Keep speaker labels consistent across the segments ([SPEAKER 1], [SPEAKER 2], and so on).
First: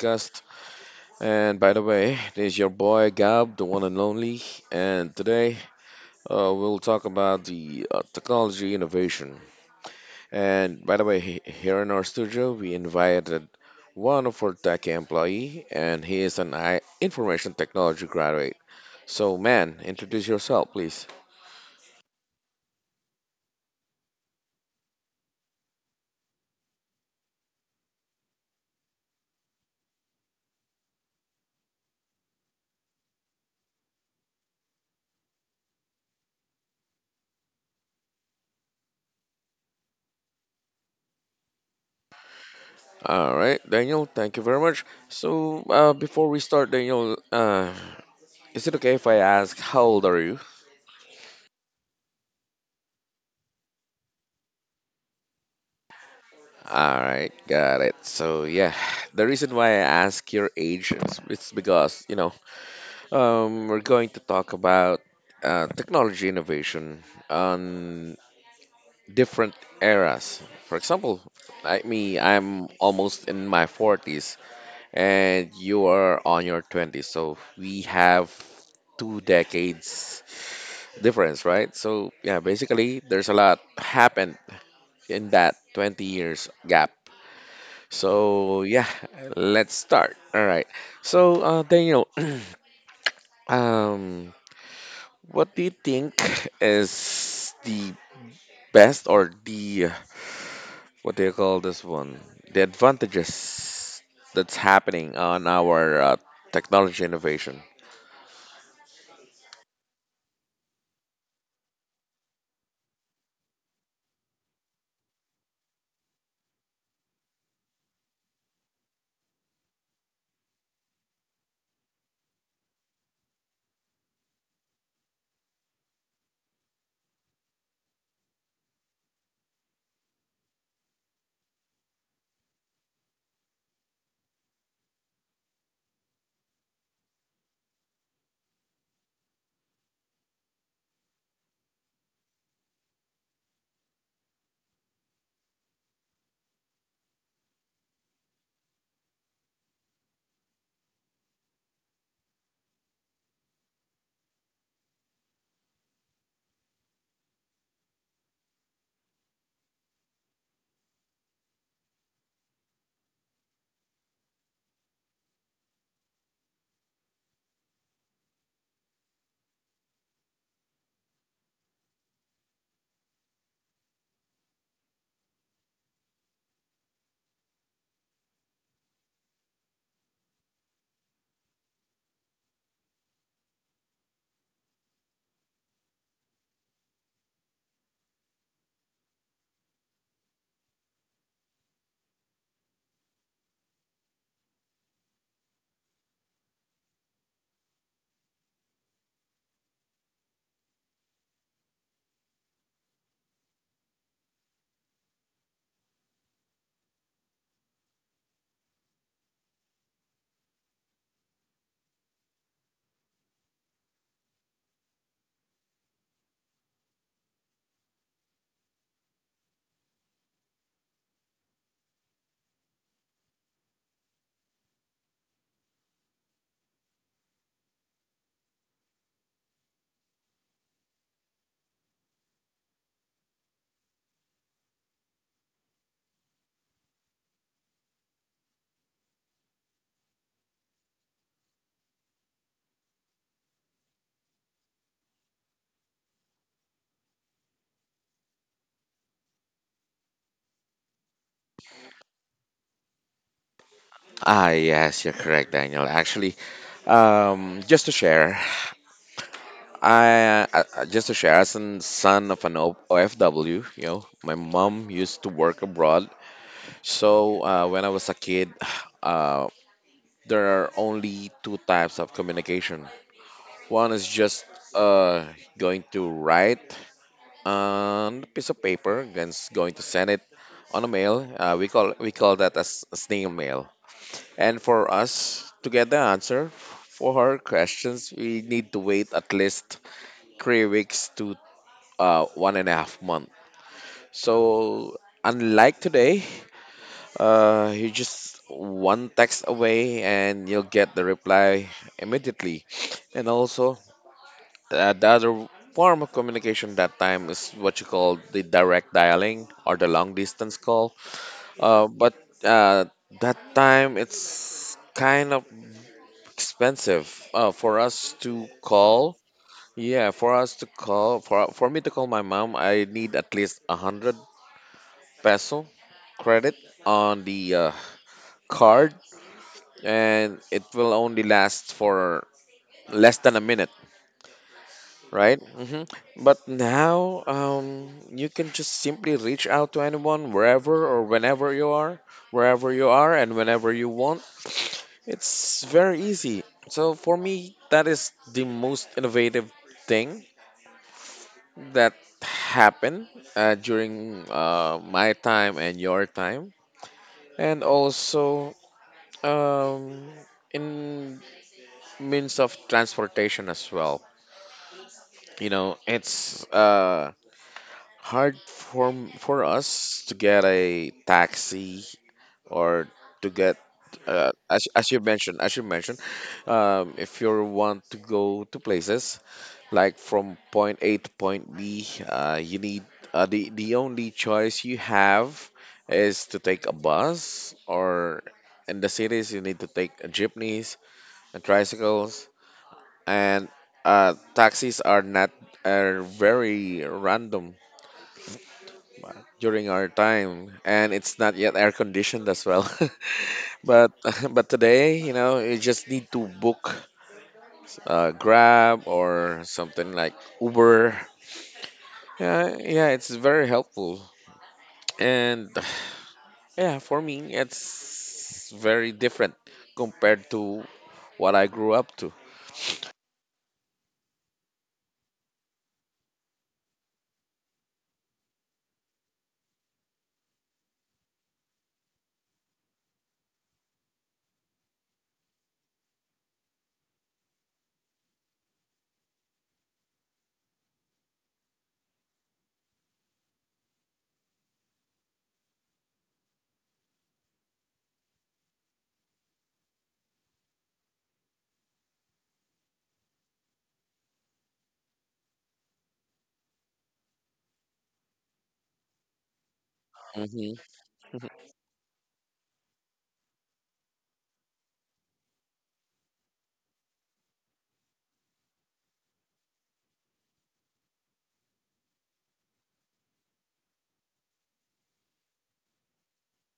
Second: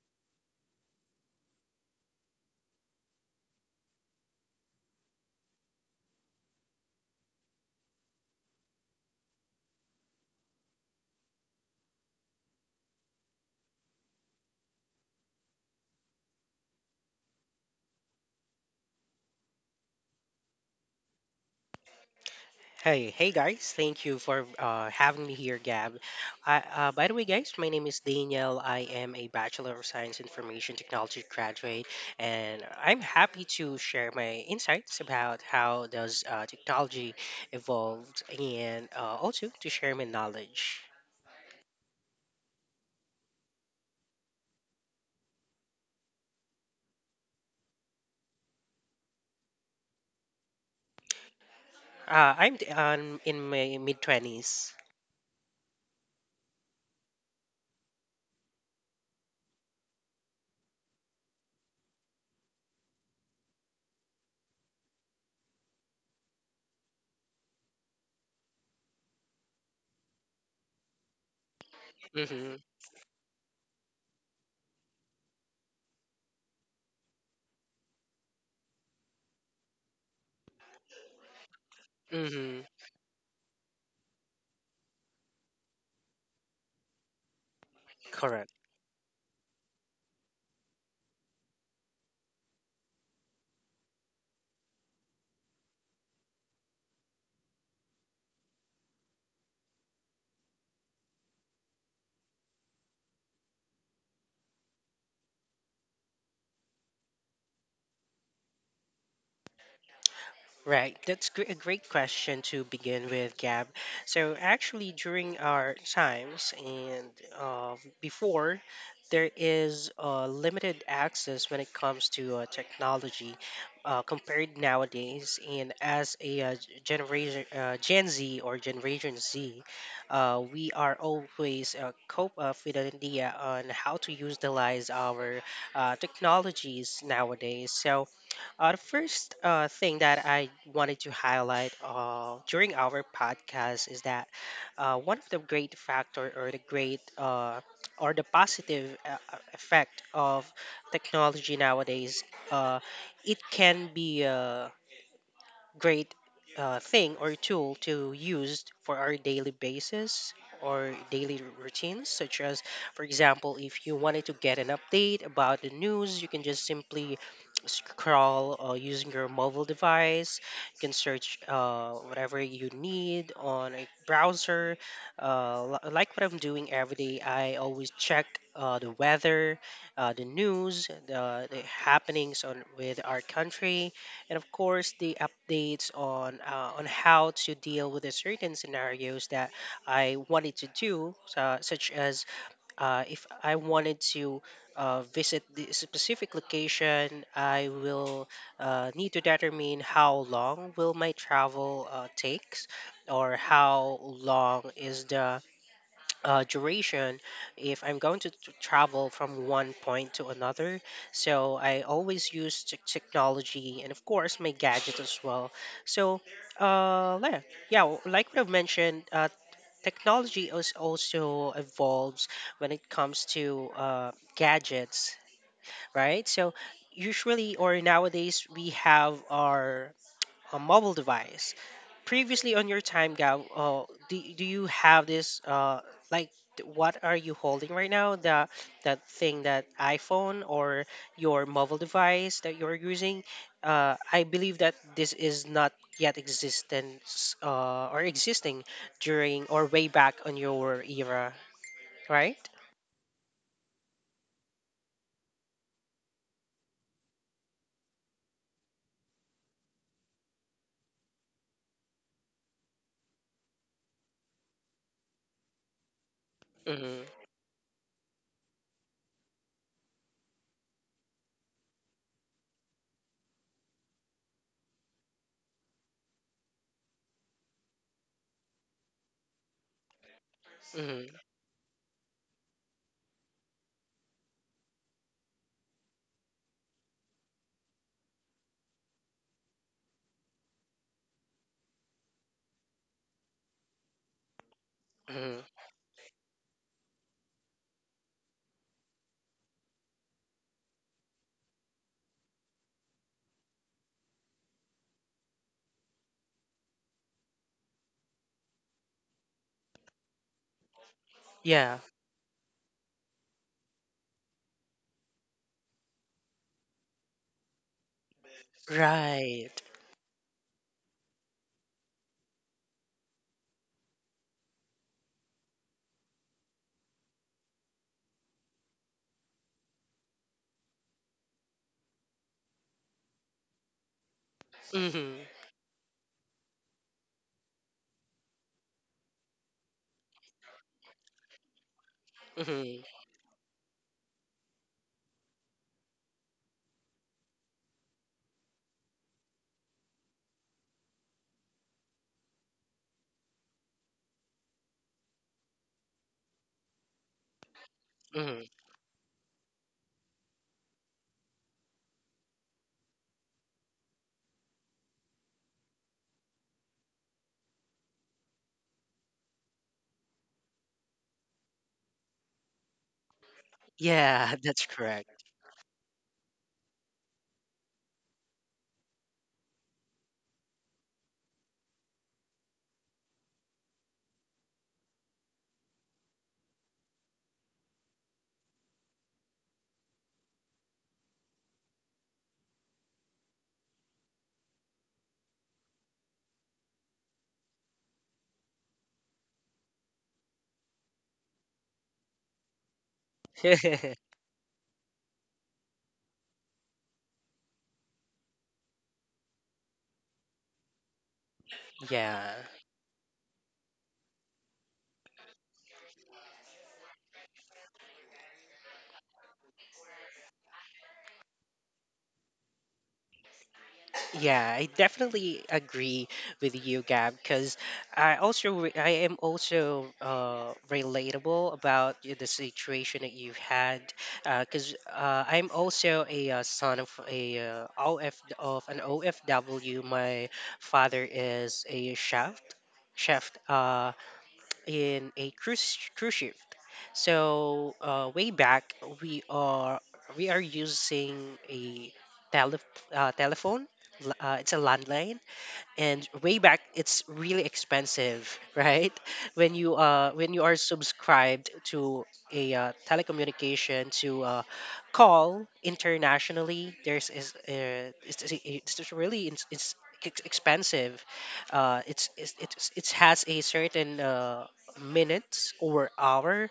[SPEAKER 1] podcast. And by the way, this is your boy Gab, the one and only. And today, we'll talk about the technology innovation. And by the way, here in our studio, we invited one of our tech employee, and he is an information technology graduate. So, man, introduce yourself, please.
[SPEAKER 2] Hey, hey guys, thank you for having me here, Gab. By the way, guys, my name is Daniel. I am a Bachelor of Science Information Technology graduate, and I'm happy to share my insights about how does technology evolved, and also to share my knowledge.
[SPEAKER 1] All right, Daniel, thank you very much. So, before we start, Daniel, is it okay if I ask how old are you?
[SPEAKER 2] I'm In my mid 20s.
[SPEAKER 1] All right, got it. So yeah, the reason why I ask your age is it's because, you know, we're going to talk about technology innovation on different eras. For example, like me,
[SPEAKER 2] Mm-hmm.
[SPEAKER 1] I'm almost in my 40s and you are on your 20s. So we have two decades difference, right? So yeah,
[SPEAKER 2] Mm-hmm.
[SPEAKER 1] basically there's a lot happened in that 20 years gap. So yeah, let's start. All right. So Daniel, um, what do you think is the best or the what do you call this one? The advantages that's happening on our technology innovation.
[SPEAKER 2] Right, that's gr- a great question to begin with, Gab. So, actually, during our times and uh, before, there is limited access when it comes to technology compared nowadays. And as a generation, Gen Z or Generation Z, we are always cope up with an idea on how to utilize our technologies nowadays. So, the first thing that I wanted to highlight during our podcast is that one of the great factor or the positive effect of technology nowadays, uh, it can be. Great thing or tool to use for our daily basis or daily routines such as, for example, if you wanted to get an update about the news, you can just simply scroll using your mobile device. You can search whatever you need on a browser. Like what I'm doing every day, I always check the weather, the news, the happenings on with our country, and of course the updates on how to deal with the certain scenarios that I wanted to do, such as if I wanted to visit the specific location. I will need to determine how long will my travel takes, or how long is the duration if I'm going to travel from one point to another. So I always use technology and, of course, my gadget as well. So, uh, le- yeah, like we have mentioned, technology is also evolves when it comes to gadgets, right? So usually or nowadays we have our a mobile device. Previously on your time, Gab, do you have this, like, what are you holding right now? The that thing, that iPhone or your mobile device that you're using? I believe that this is not yet existence or existing during or way back on your era, right?
[SPEAKER 1] Ah, yes, you're correct, Daniel. Actually, just to share. Just to share, as a son of an OFW, you know, my mom used to work abroad.
[SPEAKER 2] Mm-hmm,
[SPEAKER 1] So when I was a kid, uh, there are only two types of communication. One is just uh, going to write on a piece of paper, and going to send it on a
[SPEAKER 2] mm-hmm,
[SPEAKER 1] mail. We call that as snail mail. And for us to get the answer for her questions, we need to wait at least 3 weeks to one and a half month. So
[SPEAKER 2] mm-hmm.
[SPEAKER 1] unlike today, you just one text away and you'll get the reply immediately. And also, the other form of communication that time is what you call the direct dialing or the long distance call.
[SPEAKER 2] Yeah,
[SPEAKER 1] But uh, that time it's kind of expensive for us to call.
[SPEAKER 2] right.
[SPEAKER 1] Yeah, for us to call, for me to call my mom, I need at least 100 peso credit on the card, and it will only last for less than a minute,
[SPEAKER 2] Mm-hmm,
[SPEAKER 1] right? But now you can just simply reach out to anyone wherever or whenever you are, wherever
[SPEAKER 2] mm-hmm,
[SPEAKER 1] you are, and whenever you want. It's very easy. So for me, that is the most innovative thing that happened during my time and your time. And
[SPEAKER 2] mm-hmm.
[SPEAKER 1] also, um, in means of transportation as well. You know, it's hard for for us to get a taxi or to get
[SPEAKER 2] Yeah, that's
[SPEAKER 1] as you
[SPEAKER 2] correct.
[SPEAKER 1] mentioned, if you want to go to places like from point A to point B, you need the only choice you have is to take a bus or in the cities you need to take jeepneys and tricycles and taxis are not are very random uh, during our time, and it's not yet air conditioned as well. But but today, you know, you just need to book Grab or something like Uber.
[SPEAKER 2] Yeah,
[SPEAKER 1] Yeah, yeah, it's very helpful, and yeah, for me, it's very different compared to what I grew up to.
[SPEAKER 2] yeah, I definitely agree with you, Gab, because I am also relatable about the situation that you've had, because I'm also a son of a uh, OF of an OFW. My father is a chef, in a cruise ship. So way back, we are we are using a tele, telephone. It's a landline, and way back it's really expensive, right, when you
[SPEAKER 1] hmm
[SPEAKER 2] are subscribed to a telecommunication to call internationally, there's is it's just really it's ex- expensive. It has a certain minutes or hour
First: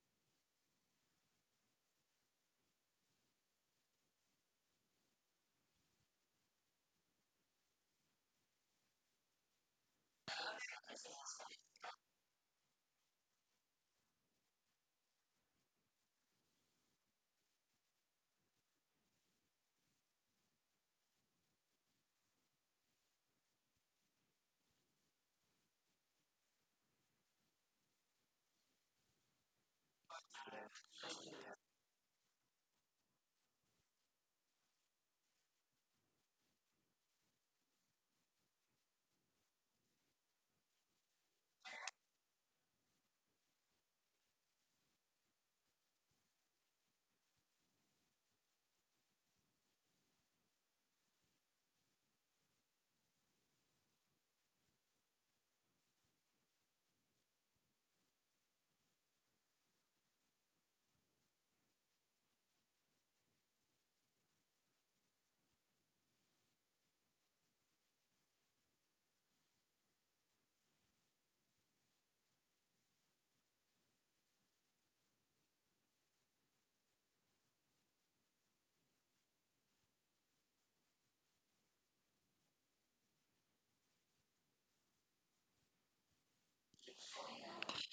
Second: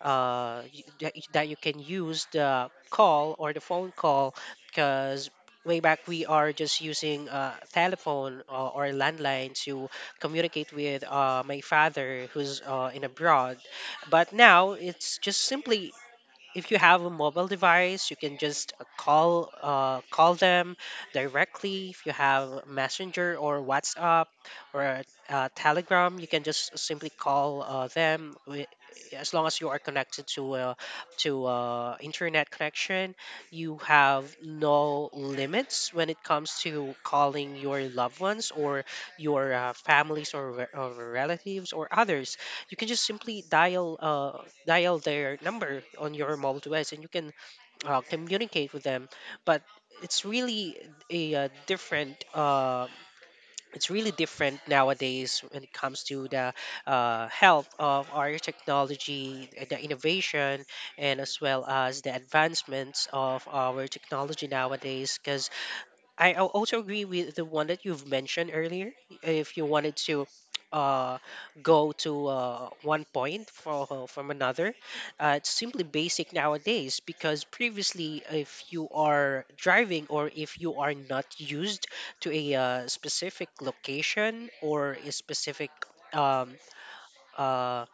[SPEAKER 2] that you can use the call or the phone call, because way back we are just using telephone or landline to communicate with my father who's in abroad. But now it's just simply, if you have a mobile device, you can just call them directly. If you have Messenger or WhatsApp or Telegram, you can just simply call them. As long as you are connected to internet connection, you have no limits when it comes to calling your loved ones or your families or, or relatives or others. You can just simply dial their number on your mobile device and you can communicate with them. But it's really a different it's really different nowadays when it comes to the health of our technology, the innovation, and as well as the advancements of our technology nowadays, because I also agree with the one that you've mentioned earlier. If you wanted to uh, go to one point from another, it's simply basic nowadays, because previously, if you are driving or if you are not used to a specific location or a specific um, uh,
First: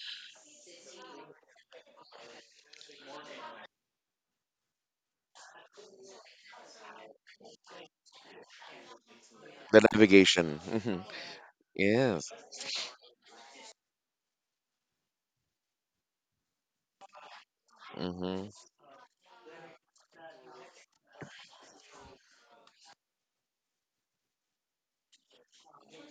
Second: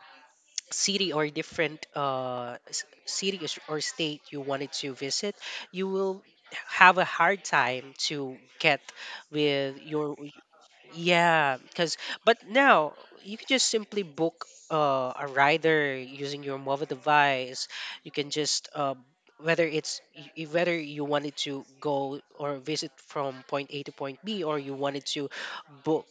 [SPEAKER 2] city or different city or or state you wanted to visit, you will have a hard time to get
[SPEAKER 1] The
[SPEAKER 2] with your —
[SPEAKER 1] navigation.
[SPEAKER 2] yeah, because,
[SPEAKER 1] Yes.
[SPEAKER 2] but now you can just simply book a rider using your mobile device. You can
[SPEAKER 1] hmm
[SPEAKER 2] just whether it's y- y- whether you wanted to go or visit from point A to point B, or you wanted to book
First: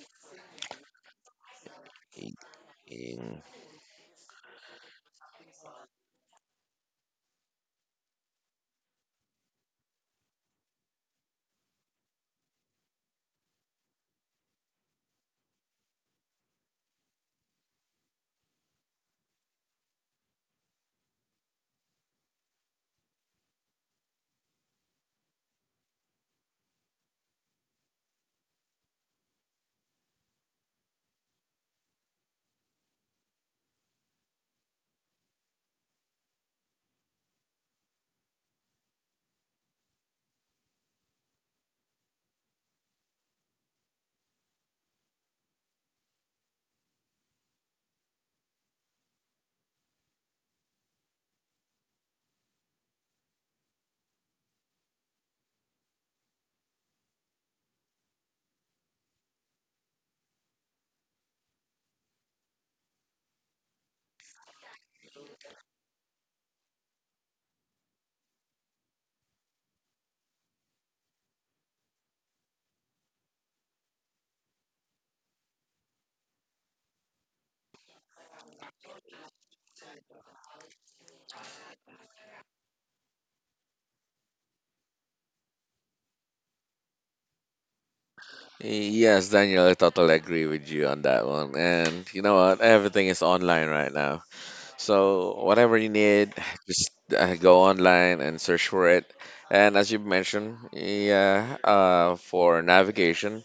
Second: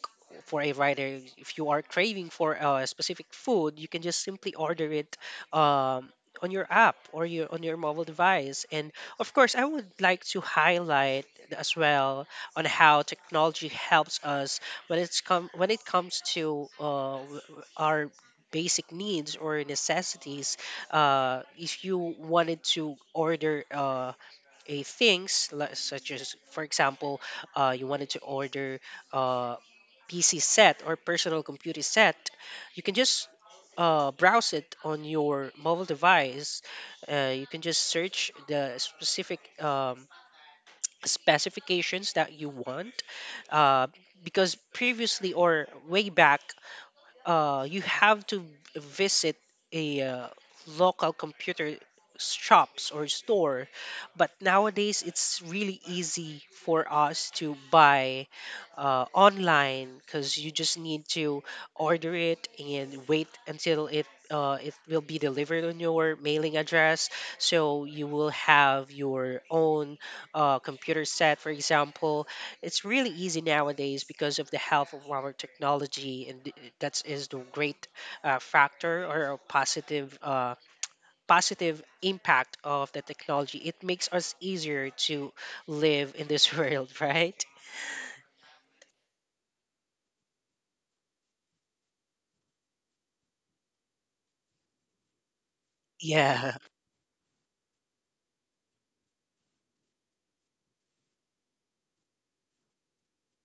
[SPEAKER 2] for a rider. If you are craving for a specific food, you can just simply order it. Um, on your app or your on your mobile device. And of course I would like to highlight as well on how technology helps us when it comes to our basic needs or necessities. If you wanted to order a things like — such as, for example, you wanted to order uh, pc set or personal computer set, you can just browse it on your mobile device. You can just search the specific specifications that you want, uh, because previously or way back you have to visit a local computer shops or store. But nowadays it's really easy for us to buy online, because you just need to order it and wait until it it will be delivered on your mailing address, so you will have your own computer set, for example. It's really easy nowadays because of the help of our technology, and that is the great factor or a positive positive impact of the technology. It makes us easier to live in this world, right?
[SPEAKER 1] Yes, Daniel, I totally agree with you on that one. And you know what? Everything is online right now. So whatever you need,
[SPEAKER 2] Yeah.
[SPEAKER 1] just go online and search for it. And as you mentioned, yeah, for navigation,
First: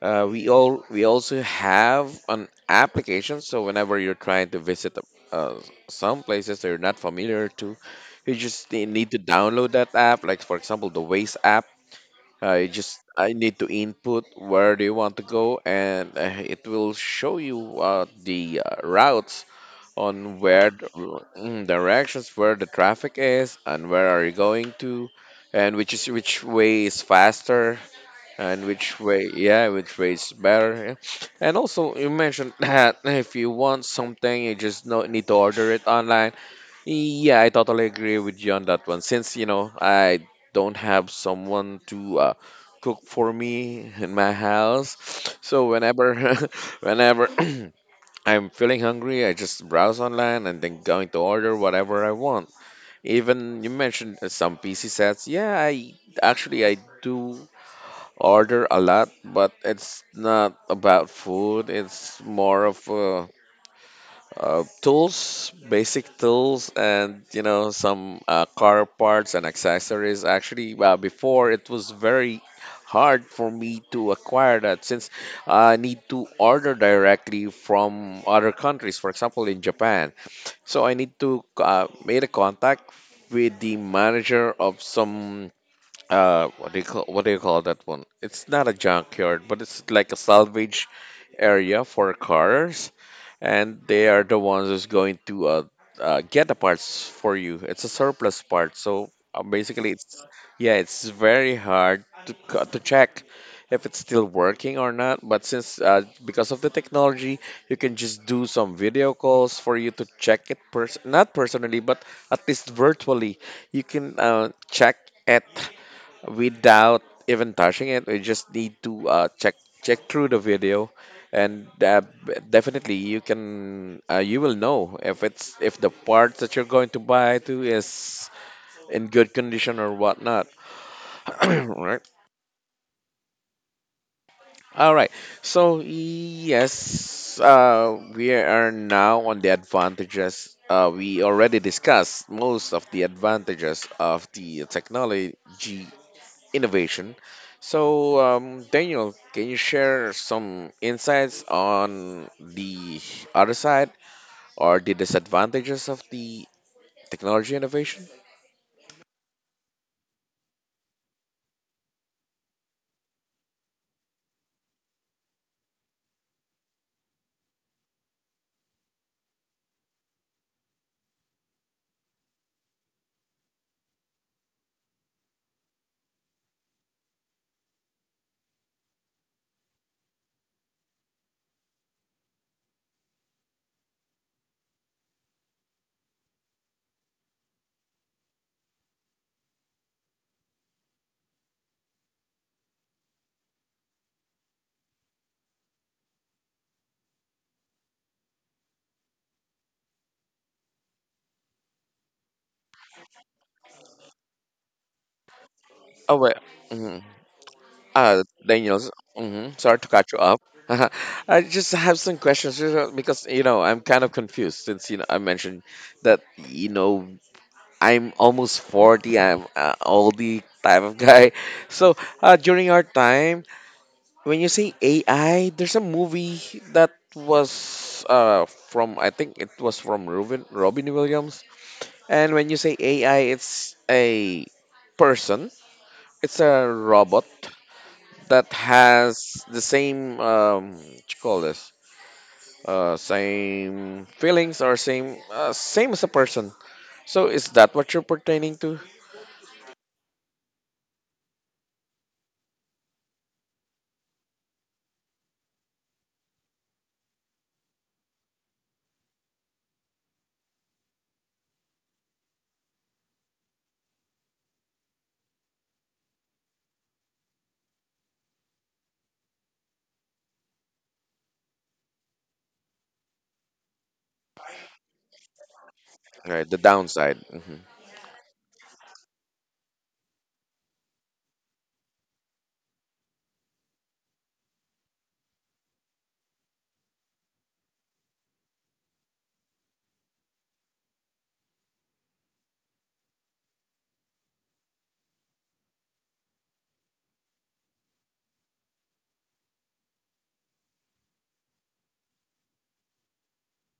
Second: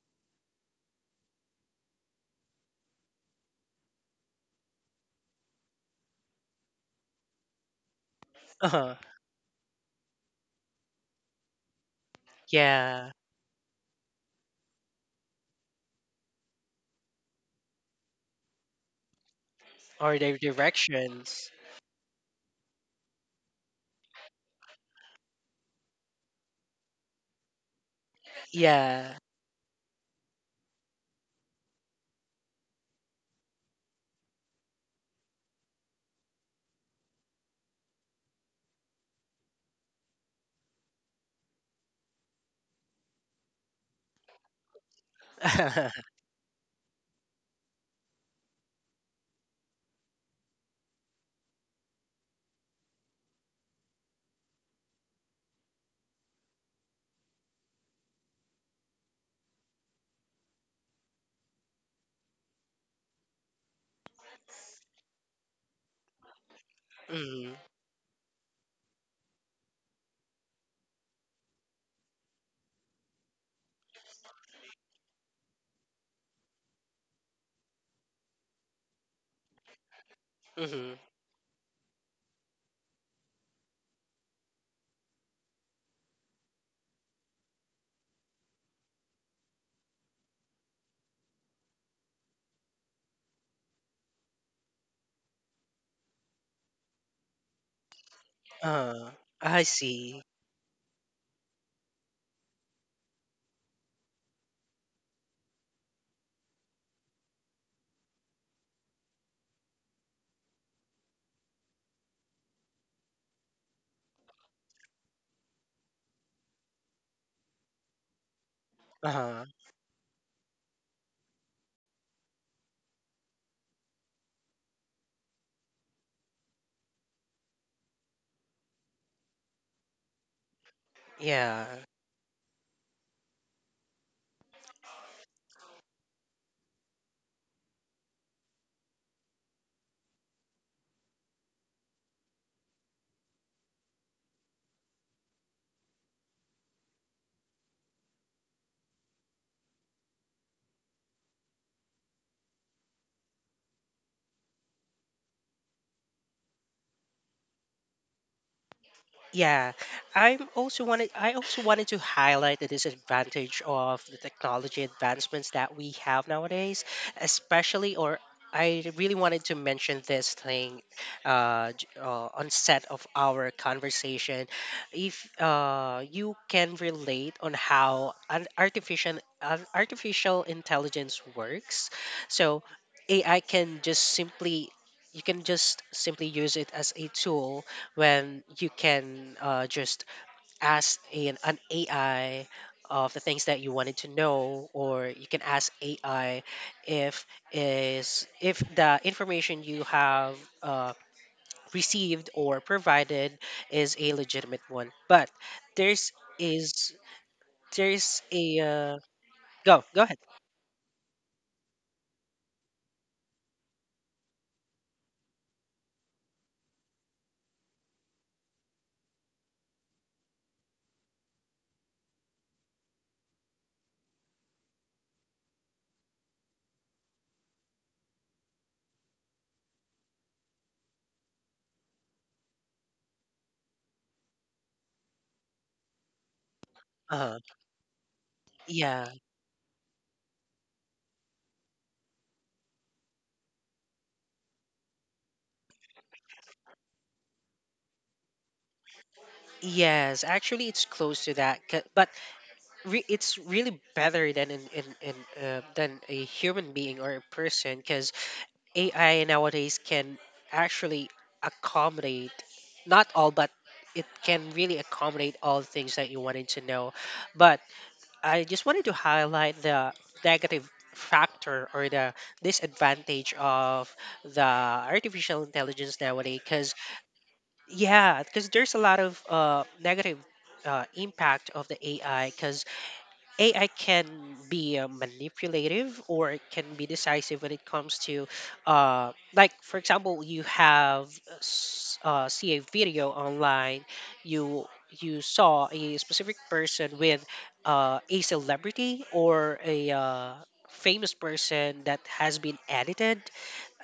[SPEAKER 1] we also have an application. So whenever you're trying to visit uh, some places that you're not familiar to, you just need
[SPEAKER 2] Uh-huh.
[SPEAKER 1] need to download that app. Like for example, the Waze app.
[SPEAKER 2] Yeah.
[SPEAKER 1] I need to input where do you want to go, and it will show you the routes
[SPEAKER 2] Or the
[SPEAKER 1] on
[SPEAKER 2] directions.
[SPEAKER 1] mm, directions where the traffic is and where are you going to, and which way is faster and
[SPEAKER 2] Yeah.
[SPEAKER 1] which way is better, yeah. And also you mentioned that if you want something, you just no, need to order it online. Yeah, I totally agree with you on that one. Since, you know, I don't have someone to cook for me in my house, so
[SPEAKER 2] Mm-hmm.
[SPEAKER 1] whenever whenever I'm feeling hungry, I just browse online and then going to order whatever I want. Even you mentioned some PC sets. Yeah, I actually I do order a lot, but it's not about food. It's more of tools, basic tools, and you know some car parts and accessories. Actually, before it was very hard for me to acquire that since I need to order directly from other countries. For example, in Japan, so
[SPEAKER 2] Mm-hmm.
[SPEAKER 1] I need to made a contact with the manager of some what do you call that one? It's not a junkyard, but it's like a salvage area for cars, and they are the ones who's going to get the parts for you. It's a surplus part,
[SPEAKER 2] Uh,
[SPEAKER 1] so
[SPEAKER 2] I
[SPEAKER 1] basically
[SPEAKER 2] see.
[SPEAKER 1] it's yeah, it's very hard to to check if it's still working or not. But since because of the technology, you can just do some video calls for you to check it not personally, but at least virtually you can check it without even touching it. We just need to
[SPEAKER 2] Uh-huh.
[SPEAKER 1] check through the video, and definitely you can you will know if it's if the part that you're going to buy to is in good condition or whatnot,
[SPEAKER 2] Yeah.
[SPEAKER 1] right? All right. So yes, we are now on the advantages. We already discussed most of the advantages of the technology innovation. So, Daniel, can you share some insights on the other side or the disadvantages of the technology innovation?
[SPEAKER 2] Yeah, I also wanted to highlight the disadvantage of the technology advancements that we have nowadays, especially or — I really wanted to mention this thing on set of our conversation. If you can relate on how an artificial intelligence works, so AI can just simply — you can just simply use it as a tool, when you can just ask an AI of the things that you wanted to know, or you can ask AI if is if the information you have uh, received or provided is a legitimate one. But there's
[SPEAKER 1] Oh, wait.
[SPEAKER 2] is
[SPEAKER 1] hmm
[SPEAKER 2] there's a
[SPEAKER 1] Daniel, sorry
[SPEAKER 2] go
[SPEAKER 1] to
[SPEAKER 2] go
[SPEAKER 1] cut
[SPEAKER 2] ahead.
[SPEAKER 1] you off. I just have some questions, you know, because, you know, I'm kind of confused since, you know, I mentioned that, you know, I'm almost 40. I'm all the type of guy. So, during our time, when you say AI, there's a movie that was from I think it was from Robin Williams. And when you say AI, it's a person. It's a robot
[SPEAKER 2] Uh,
[SPEAKER 1] that
[SPEAKER 2] yeah.
[SPEAKER 1] has the same what you call this same feelings or same as a person. So is that what you're pertaining to?
[SPEAKER 2] Yes, actually, it's close to that. But it's really better than in than a human being or a person, because AI nowadays can actually accommodate not all, but it can really accommodate all things that you wanted to know. But I just wanted to highlight the negative factor or the disadvantage of the artificial intelligence nowadays
[SPEAKER 1] Right, the
[SPEAKER 2] because —
[SPEAKER 1] downside. Mhm.
[SPEAKER 2] yeah, because there's a lot of negative impact of the AI, because AI can be manipulative or it can be decisive when it comes to, like, for example, you have see a video online, you you saw a specific person with a celebrity or a famous person that has been edited.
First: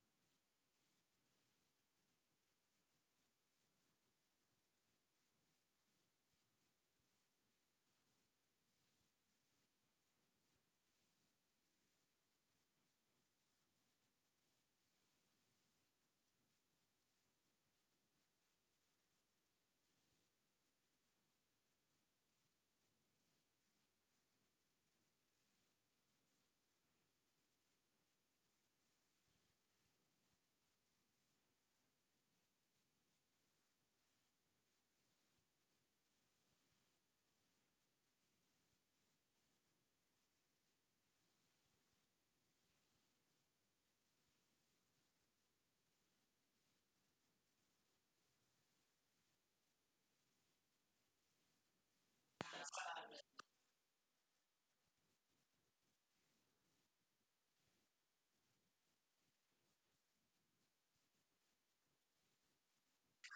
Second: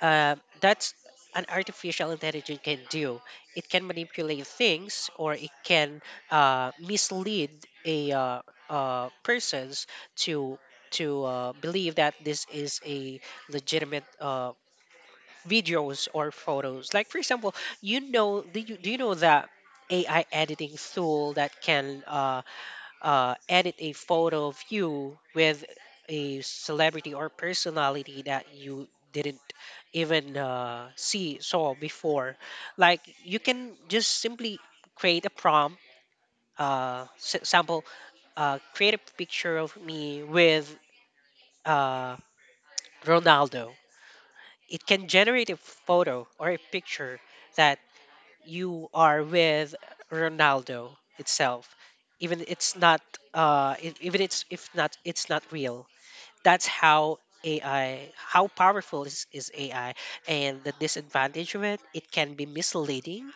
[SPEAKER 2] Uh, that's an artificial intelligence can do. It can manipulate things or it can mislead a persons to believe that this is a legitimate videos or photos. Like, for example, you know, do you know that AI editing tool that can edit a photo of you with a celebrity or personality that you didn't even see saw before? Like you can just simply create a prompt, sample, create a picture of me with uh, Ronaldo. It can generate a photo or a picture that you are with Ronaldo itself, even it's not even it's, if not it's not real. That's how AI, how powerful is AI, and the disadvantage of it, it can be misleading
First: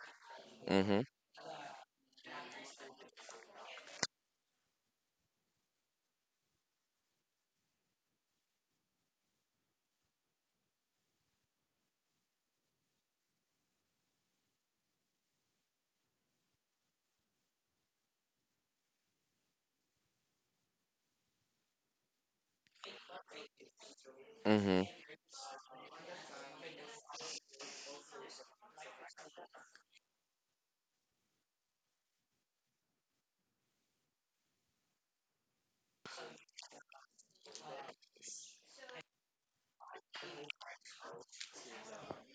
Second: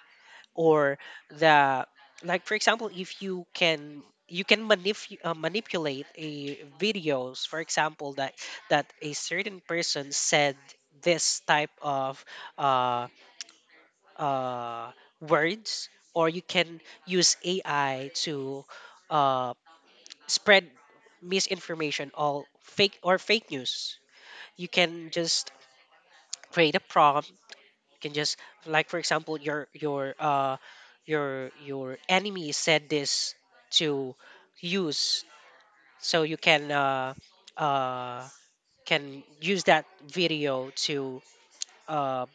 [SPEAKER 2] or
[SPEAKER 1] Mhm.
[SPEAKER 2] the like, for example, if you can you can manipulate a videos, for example, that a certain person said this type of uh, uh, words. Or you can use ai to uh, spread misinformation, all fake or fake news. You
[SPEAKER 1] Mhm.
[SPEAKER 2] can just create a prompt, can just, like for example, your enemy said this to use, so you uh can use that video uh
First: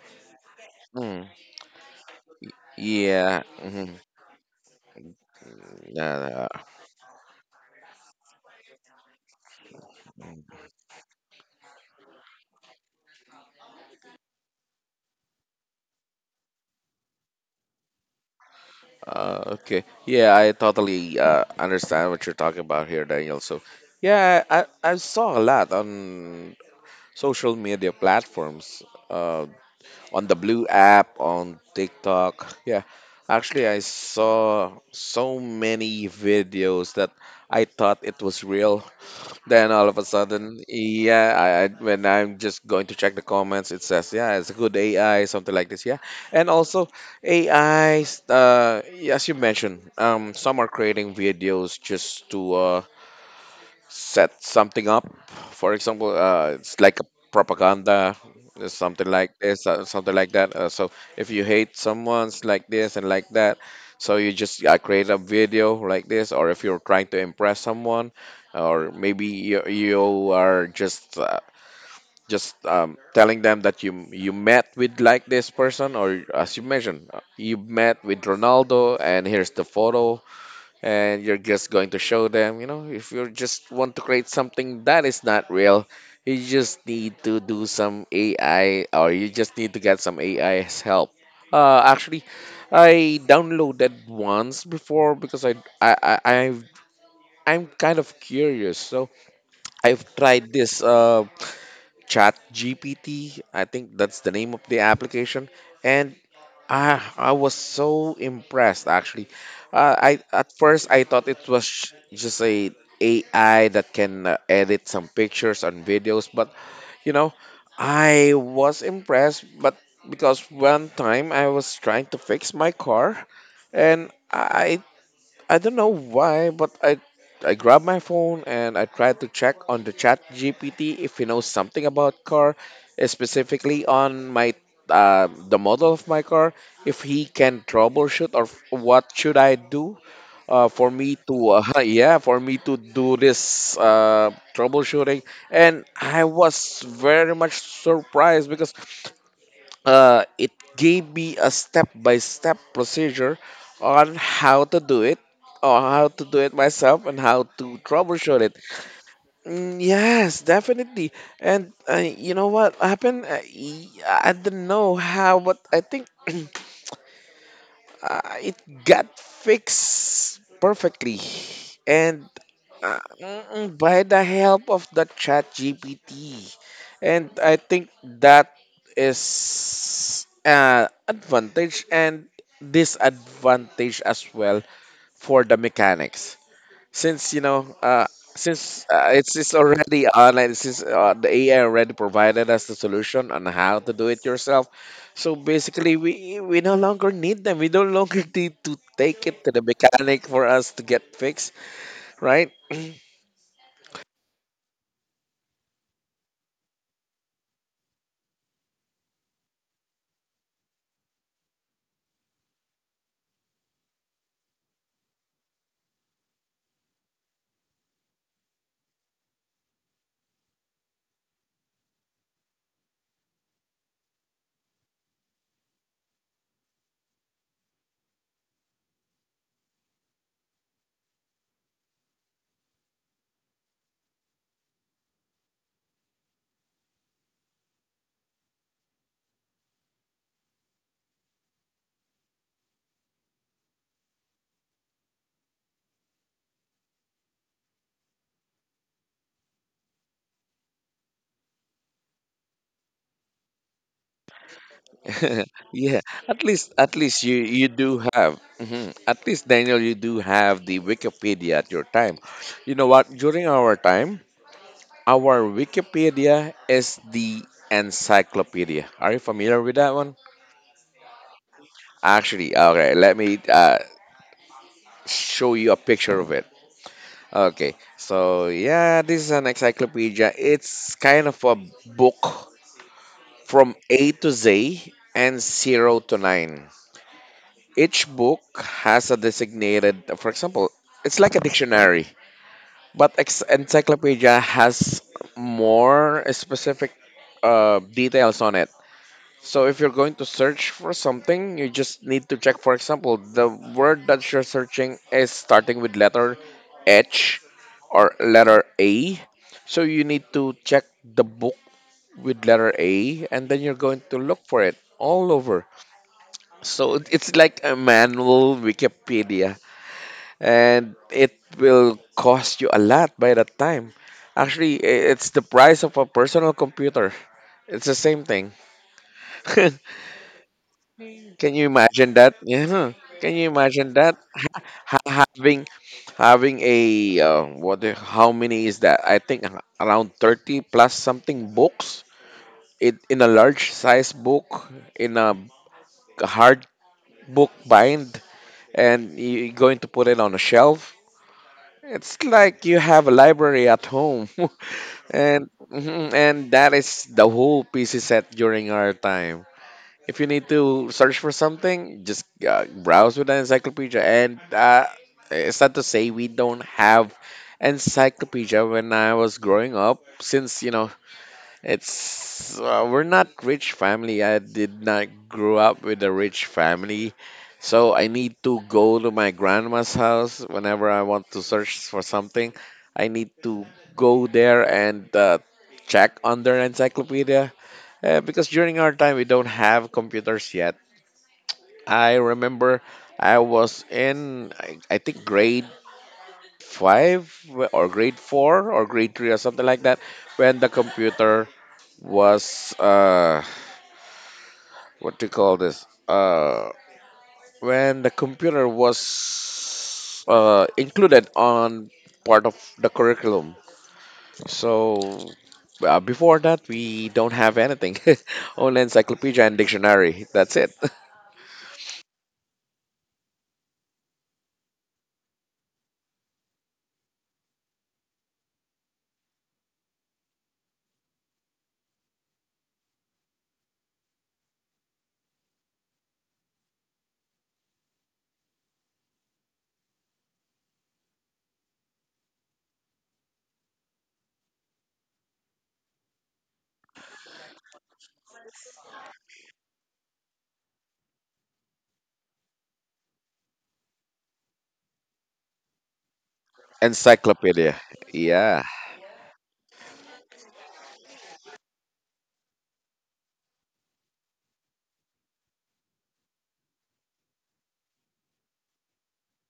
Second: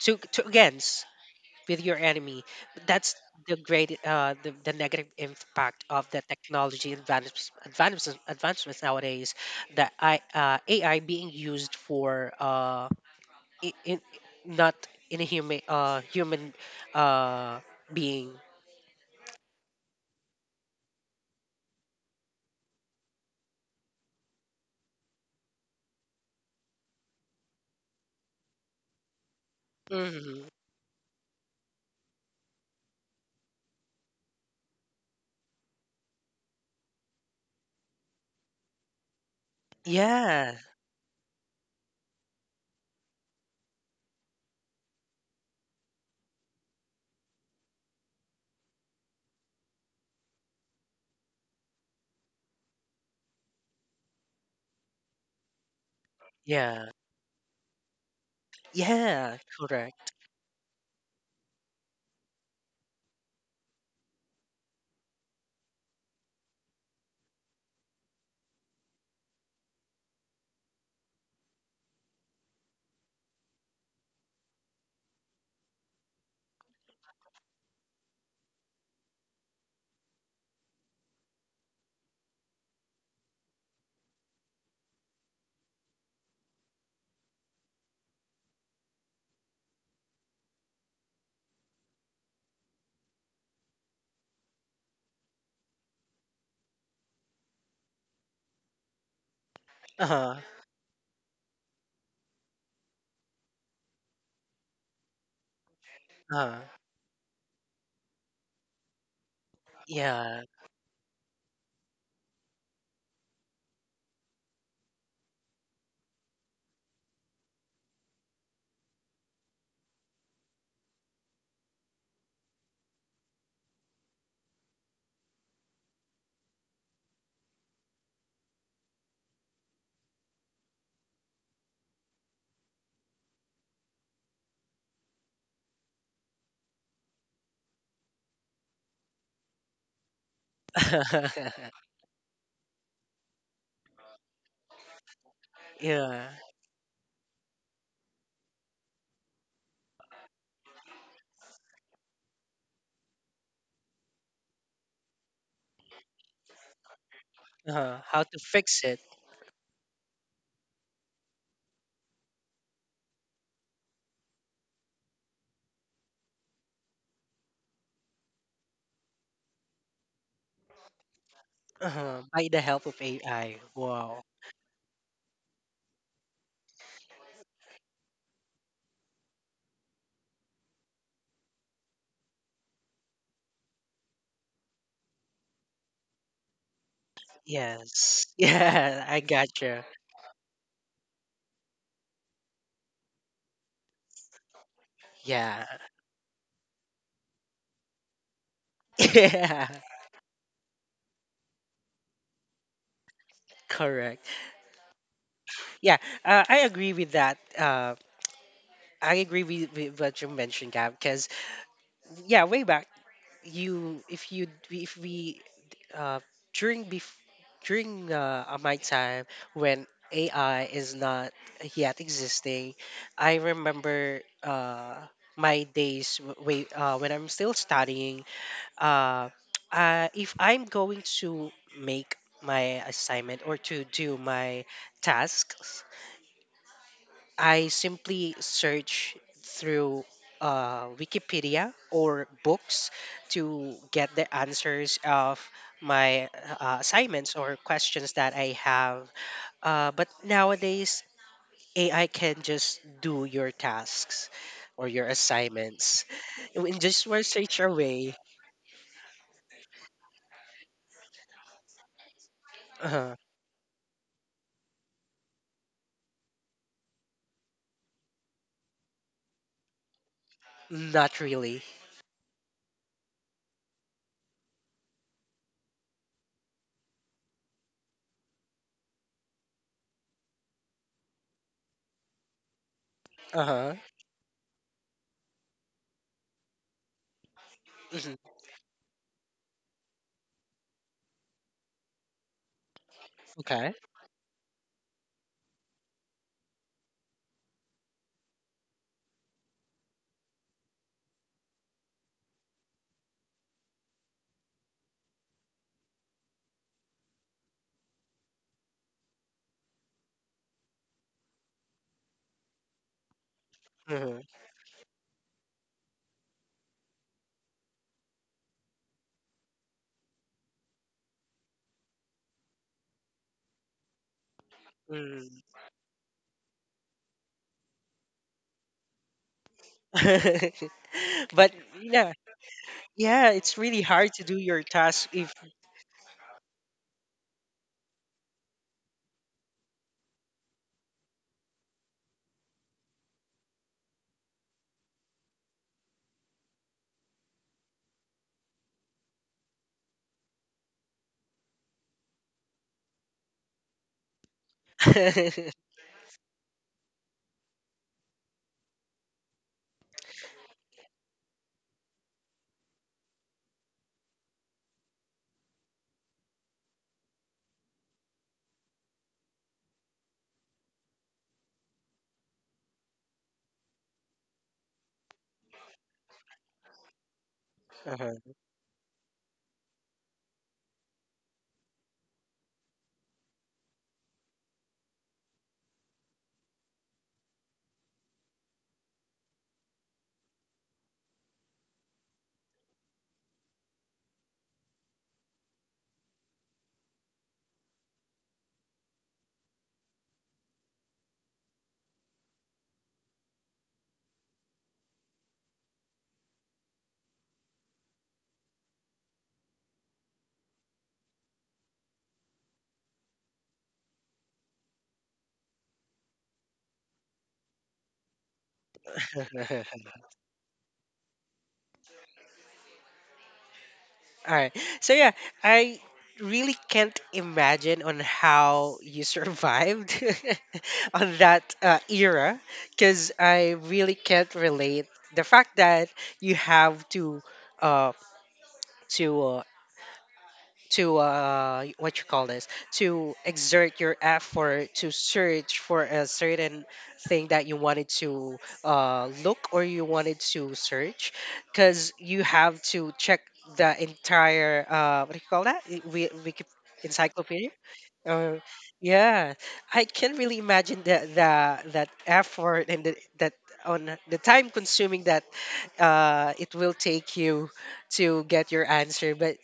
[SPEAKER 2] to against
[SPEAKER 1] Mm.
[SPEAKER 2] with your enemy. That's
[SPEAKER 1] Yeah.
[SPEAKER 2] the
[SPEAKER 1] Mhm.
[SPEAKER 2] negative impact
[SPEAKER 1] No,
[SPEAKER 2] of the
[SPEAKER 1] no.
[SPEAKER 2] technology advancements nowadays, that I ai being used for in not in a human uh being.
[SPEAKER 1] Okay. Yeah, I totally understand what you're talking about here, Daniel. So, yeah, I saw a lot on social media platforms, uh, on the
[SPEAKER 2] hmm
[SPEAKER 1] Blue app, on TikTok. Yeah, actually, I saw so many videos that I thought it was real, then all of a
[SPEAKER 2] Yeah,
[SPEAKER 1] sudden, yeah, I when I'm just going to check the comments, it says, yeah, it's a good AI, something like this, yeah. And also, AIs, as you mentioned, some are creating videos just to set something up. For example, it's
[SPEAKER 2] yeah,
[SPEAKER 1] like a propaganda, it's something
[SPEAKER 2] yeah.
[SPEAKER 1] like this,
[SPEAKER 2] Correct.
[SPEAKER 1] something like that. So if you hate someone's like this and like that, so you just create a video like this, or if you're trying to impress someone, or maybe you are just telling them that you met with like this person, or as you mentioned, you met with Ronaldo, and here's the photo and you're just going to show them, you know, if you just want to create something that is not real, you just need to do some AI or you just need to get some AI's help. Actually, I downloaded once before because I I I've, I'm kind of curious, so I've
[SPEAKER 2] Uh huh.
[SPEAKER 1] tried this Chat GPT. I think that's the name of the application, and
[SPEAKER 2] Uh-huh. Uh-huh.
[SPEAKER 1] I was so impressed actually. I
[SPEAKER 2] Yeah.
[SPEAKER 1] at first I thought it was just a AI that can edit some pictures and videos, but you know, I was impressed. But because one time I was trying to fix my car, and I don't know why, but I grabbed my phone and I tried to check on the chat GPT if he knows something about car, eh, specifically on my the model of my car, if he can troubleshoot or what should I do for me to yeah for me to do this troubleshooting. And I
[SPEAKER 2] Yeah.
[SPEAKER 1] was very much surprised because it gave me a step-by-step procedure on how to do it or how to do it myself and how to
[SPEAKER 2] Uh-huh. How
[SPEAKER 1] troubleshoot
[SPEAKER 2] to
[SPEAKER 1] it.
[SPEAKER 2] fix it?
[SPEAKER 1] Mm, yes, definitely. And you know what happened, I didn't know how, but I think it got fixed perfectly. And
[SPEAKER 2] Uh-huh. By the help of AI.
[SPEAKER 1] by the
[SPEAKER 2] Wow.
[SPEAKER 1] help of the chat gpt. And I think that is advantage and disadvantage as well for the mechanics, since
[SPEAKER 2] Yes. Yeah. I
[SPEAKER 1] it's
[SPEAKER 2] gotcha.
[SPEAKER 1] already online. Since the AI already provided us the solution on how to do it yourself, so
[SPEAKER 2] Yeah.
[SPEAKER 1] basically we no longer need them, we no longer need to take it to the
[SPEAKER 2] Yeah.
[SPEAKER 1] mechanic for us to get fixed, right?
[SPEAKER 2] Correct. Yeah. I agree with that. I agree with, what you mentioned, Gab. Because yeah, way back, you if we uh during bef- during my time, when AI is not yet existing, I remember my days w- way when I'm still studying. Uh, if I'm going to make my assignment or to do my tasks, I simply search through Wikipedia or books to get the answers of my assignments or questions that I have. But nowadays, AI can just do your tasks or your
[SPEAKER 1] Yeah,
[SPEAKER 2] assignments
[SPEAKER 1] at least
[SPEAKER 2] in
[SPEAKER 1] at
[SPEAKER 2] just
[SPEAKER 1] least
[SPEAKER 2] one
[SPEAKER 1] you
[SPEAKER 2] search
[SPEAKER 1] you do
[SPEAKER 2] away.
[SPEAKER 1] have, mhm, at least Daniel you do have the Wikipedia at your time. You know what,
[SPEAKER 2] Uh-huh.
[SPEAKER 1] during our time, our Wikipedia is the encyclopedia. Are you familiar with that one?
[SPEAKER 2] Not really.
[SPEAKER 1] Actually, okay, let me show you a picture of it. Okay, so yeah, this is an encyclopedia. It's kind of a book
[SPEAKER 2] Uh
[SPEAKER 1] from
[SPEAKER 2] huh.
[SPEAKER 1] A to Z and 0 to 9. Each book has a designated, for example, it's like a dictionary, but
[SPEAKER 2] Okay.
[SPEAKER 1] encyclopedia has more specific details on it. So if you're going to search for something, you just need to check, for example, the word that you're searching is starting with letter H or letter A. So you need to check the book with letter A and then you're going to
[SPEAKER 2] Mhm.
[SPEAKER 1] look for it all over. So it's like a manual Wikipedia, and it will cost you a lot by that time. Actually, it's the price of a personal computer. It's the same thing. Can
[SPEAKER 2] but
[SPEAKER 1] you imagine
[SPEAKER 2] No,
[SPEAKER 1] that? Yeah. Can
[SPEAKER 2] yeah,
[SPEAKER 1] you
[SPEAKER 2] it's really
[SPEAKER 1] imagine
[SPEAKER 2] hard
[SPEAKER 1] that?
[SPEAKER 2] to do your
[SPEAKER 1] Ha-
[SPEAKER 2] task if.
[SPEAKER 1] having having a what? How many is that? I think around 30 plus something books. It in a large size book in a hard book bind, and you're going to put it on a shelf. It's like you have a library at home. And and that is the whole PC set during our time. If you need to search for something, just browse with an encyclopedia. And it's not to say we don't have encyclopedia when I was growing up, since, you know, it's we're not rich family. I did not grow up with a rich family. So I
[SPEAKER 2] Uh-huh.
[SPEAKER 1] need to go to my grandma's house whenever I want to search for something. I need to go there and check on their encyclopedia. Because during our time, we don't have computers yet. I remember I was in, I think, grade five or grade four or grade three or something like that, when the computer was, what do you call this? When the computer was included on part of the curriculum. So before that, we don't have anything. Only encyclopedia and
[SPEAKER 2] All
[SPEAKER 1] dictionary. That's it.
[SPEAKER 2] right. So yeah, I really can't imagine on how you survived on that era, because I really can't relate the fact that you have uh to uh, to what you call this, to exert your effort to search for a certain thing that you wanted to look, or you wanted to search, because you have to check the entire what do you call that, we encyclopedia.
[SPEAKER 1] Encyclopedia.
[SPEAKER 2] uh,
[SPEAKER 1] Yeah.
[SPEAKER 2] yeah, I can really imagine the that effort, and the, that on the time consuming that it will take you to get your answer. But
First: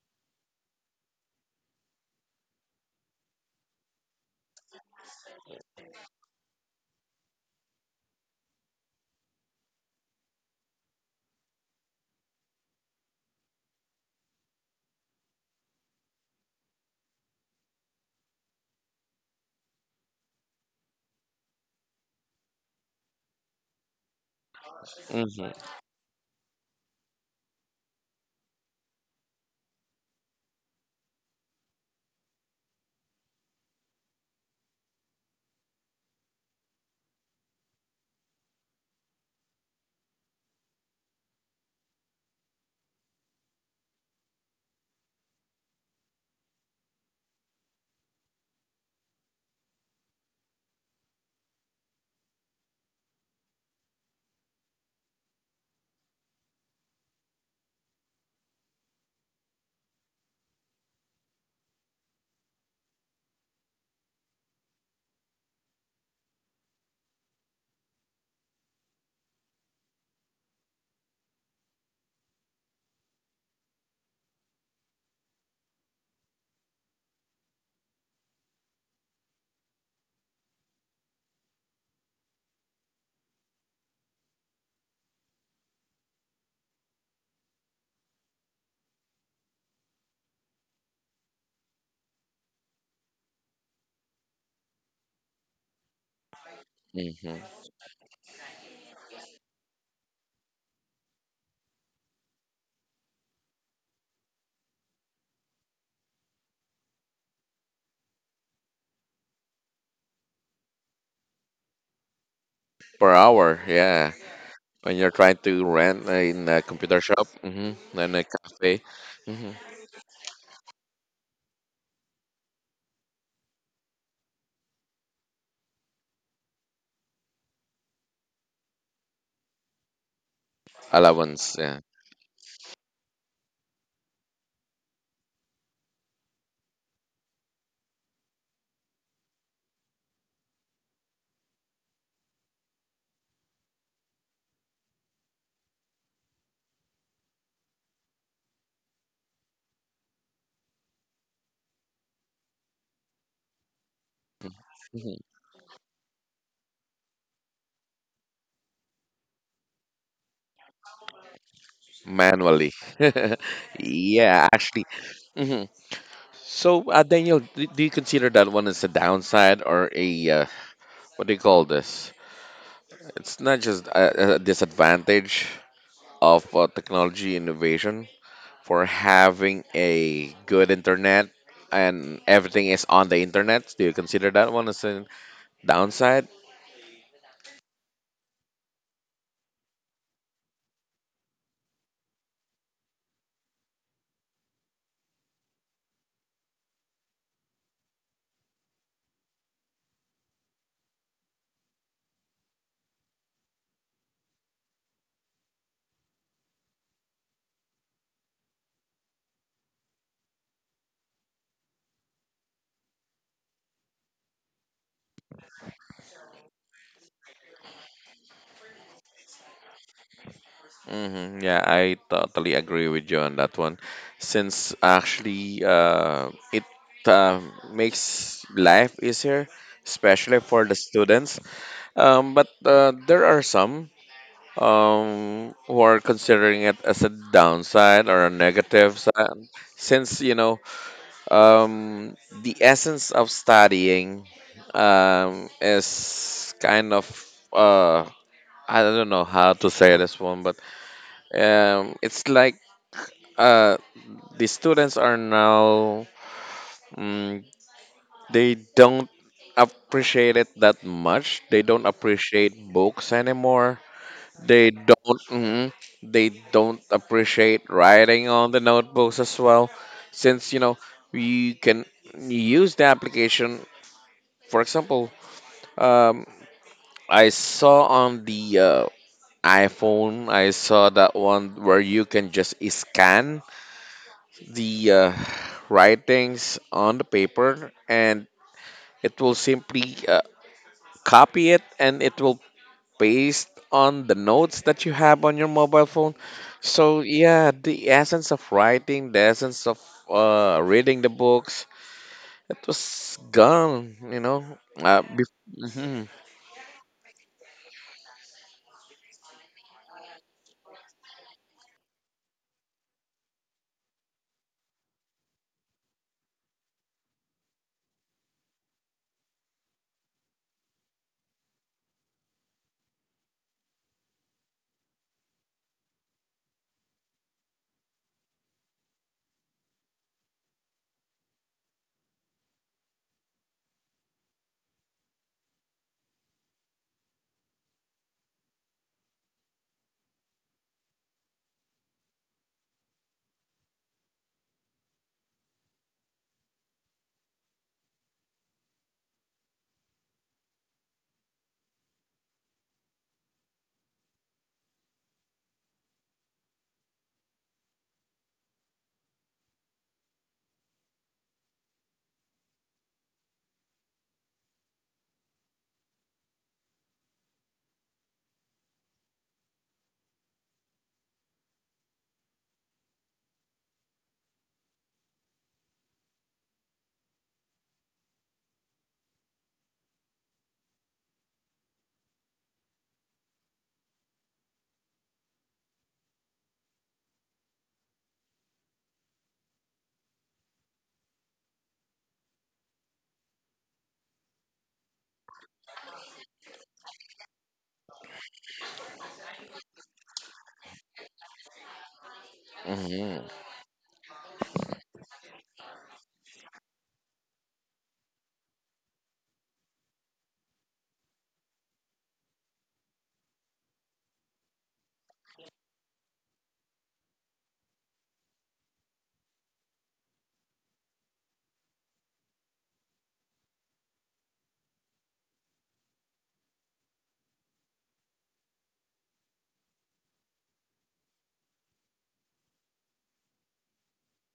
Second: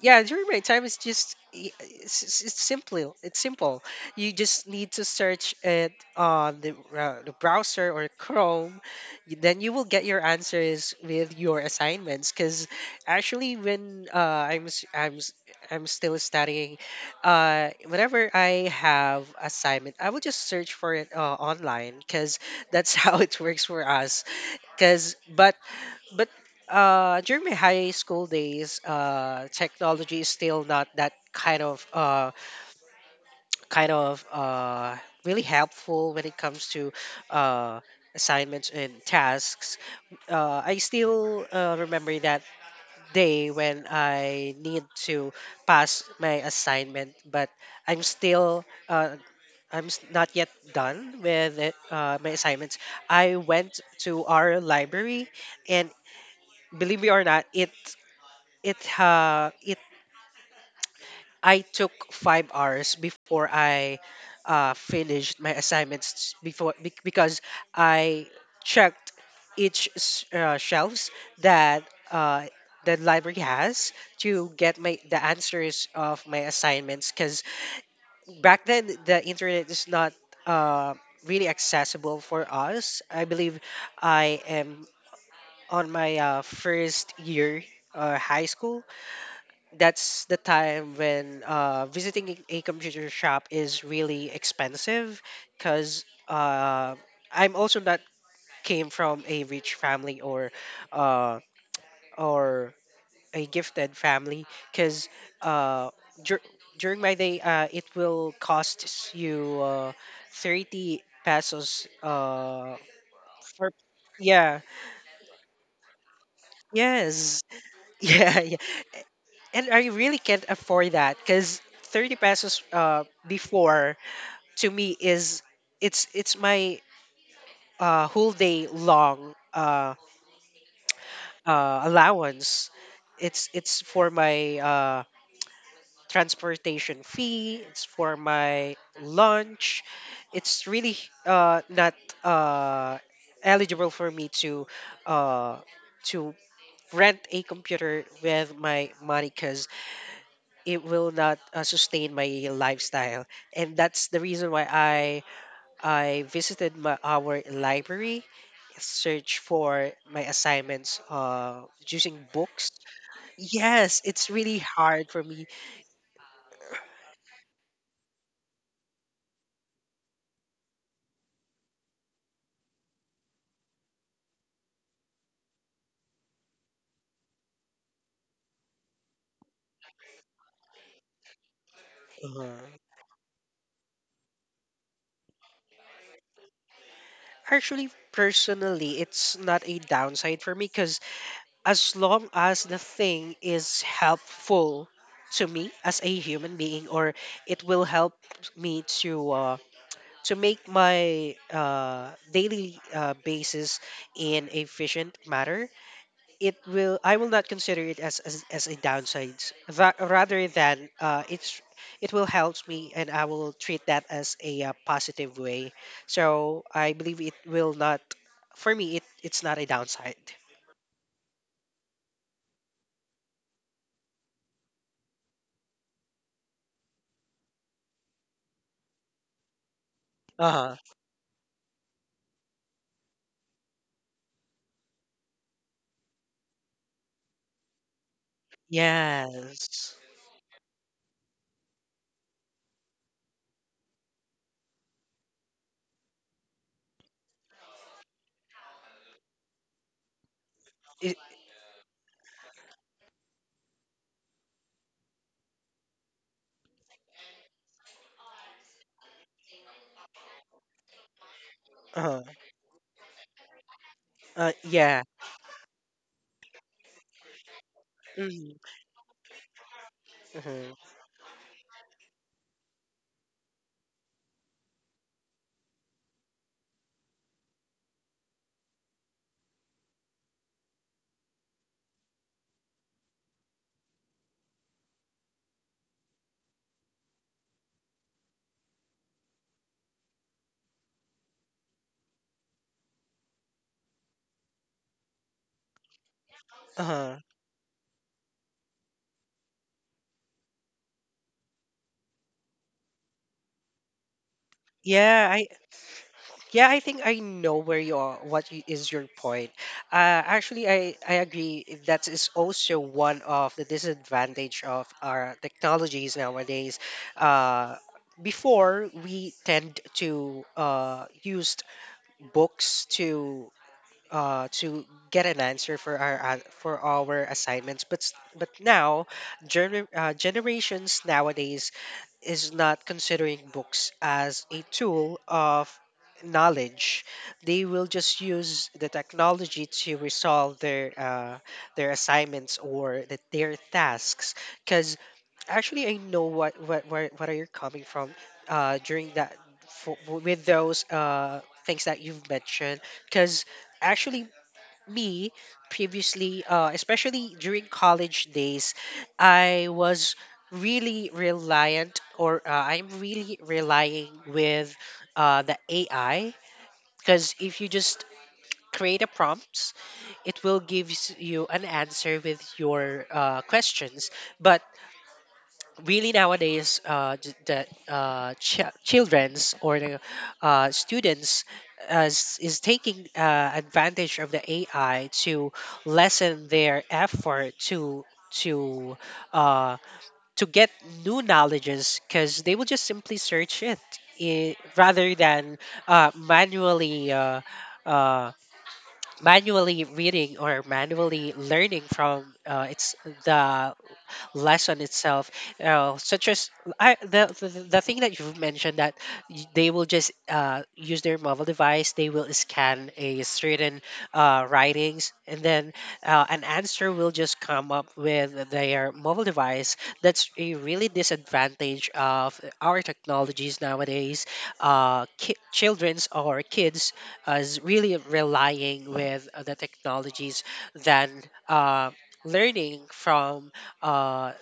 [SPEAKER 2] yeah, during my time, it's just it's simple, you just need to search it on the browser or Chrome, then you will get your answers with your assignments. Because actually, when i'm s- i'm s- I'm still studying, whenever I have assignment, I will just search for it online, because that's how it works for us. Because
[SPEAKER 1] Hmm.
[SPEAKER 2] But during my high school days, technology is still not that kind of really helpful when it comes to uh, assignments and tasks. I still remember that day when I need to pass my assignment, but I'm still not yet done with it, my assignments. I went to our library, and believe it or not, it it I took five hours before I finished my assignments before because I checked each shelves that uh, the library has to get my the answers of my assignments, because back then the internet is not uh, really accessible for us. I believe I am on my first year high school. That's the time when visiting a computer shop is really expensive, because I'm
[SPEAKER 1] Hmm.
[SPEAKER 2] also not came from a rich family, or uh, or a gifted family, because uh, dur- during my day, it will cost you 30 pesos
[SPEAKER 1] Per hour,
[SPEAKER 2] for,
[SPEAKER 1] yeah.
[SPEAKER 2] yeah.
[SPEAKER 1] When you're trying to rent in a computer shop,
[SPEAKER 2] Yes.
[SPEAKER 1] hmm, then a
[SPEAKER 2] Yeah, yeah.
[SPEAKER 1] cafe, hmm,
[SPEAKER 2] And I really can't afford that, because 30 pesos before to me is it's my whole day long
[SPEAKER 1] allowance, yeah.
[SPEAKER 2] allowance. It's for my transportation fee. It's for my lunch. It's really not uh, eligible for me uh, to rent a computer with my money, because it will not sustain my lifestyle, and that's the reason why
[SPEAKER 1] Mhm.
[SPEAKER 2] I visited our library, searched for my assignments using books.
[SPEAKER 1] Manually.
[SPEAKER 2] Yes, it's
[SPEAKER 1] Yeah,
[SPEAKER 2] really
[SPEAKER 1] actually.
[SPEAKER 2] hard for me.
[SPEAKER 1] Hmm. So, Daniel, do you consider that one as a downside or a, what do you call this? It's not just a disadvantage of technology innovation for having a good internet and
[SPEAKER 2] Uh,
[SPEAKER 1] everything is on the internet. Do you consider that one as a downside?
[SPEAKER 2] Actually, personally, it's not a downside for me, because as long as the thing is helpful to me as a human being, or it will help me to make my daily basis in efficient manner, it will I will not consider it as a downside. Rather than it will help me, and I will treat that as a positive way. So I believe it will not, for me it's not a downside.
[SPEAKER 1] Hmm. Yeah, I totally agree with you on that one. Since actually, it uh, makes life easier, especially for
[SPEAKER 2] Uh-huh.
[SPEAKER 1] the students. But there are some who are considering it as a downside or a negative side,
[SPEAKER 2] Yes.
[SPEAKER 1] since you know um, the essence of studying is kind of uh, I don't know how to say this one, but
[SPEAKER 2] it,
[SPEAKER 1] um, it's like uh, the students are now, mm, they don't appreciate it that much. They don't
[SPEAKER 2] uh,
[SPEAKER 1] appreciate books anymore. They
[SPEAKER 2] yeah.
[SPEAKER 1] don't, mm, they don't appreciate writing
[SPEAKER 2] Mhm.
[SPEAKER 1] on the notebooks as well,
[SPEAKER 2] Mhm.
[SPEAKER 1] since you know
[SPEAKER 2] Uh-huh.
[SPEAKER 1] you can use the application. For example, um, I saw on the iPhone, I saw that one where you can just scan the writings on the paper and it will simply copy it and it will paste on the notes that you have on your mobile phone. So
[SPEAKER 2] Uh-huh.
[SPEAKER 1] yeah, the essence of writing, the essence of reading the books, it was gone, you know. uh,
[SPEAKER 2] yeah
[SPEAKER 1] bef-
[SPEAKER 2] I
[SPEAKER 1] Mhm.
[SPEAKER 2] Yeah, I think I know where you are. What is your point? Actually, I agree. That is also one of the disadvantage of our technologies nowadays. Uh, Before, we tend to use books to get an answer for our for our assignments, but but now generations nowadays is not considering books as a tool of knowledge. They will just use the technology to resolve their assignments or their tasks. Because actually, I know what are you coming from during that for, with those things that you've mentioned. Because actually, me previously, especially during college days, I was really reliant, or I'm really relying with the AI, because if you just create a prompt, it will give you an answer with your questions. But really nowadays, that children's or the students as is taking advantage of the AI to lessen their effort to to uh, to get new knowledges, because they will just simply search it, I rather than manually uh, manually reading, or manually learning from it's
[SPEAKER 1] Mhm.
[SPEAKER 2] the lesson itself, such as the thing that you've mentioned, that they will just use their mobile device, they will scan a certain writings, and then an answer will just come up with their mobile device. That's a really disadvantage of our technologies nowadays. Children's or kids is really relying with the technologies than uh, learning from uh,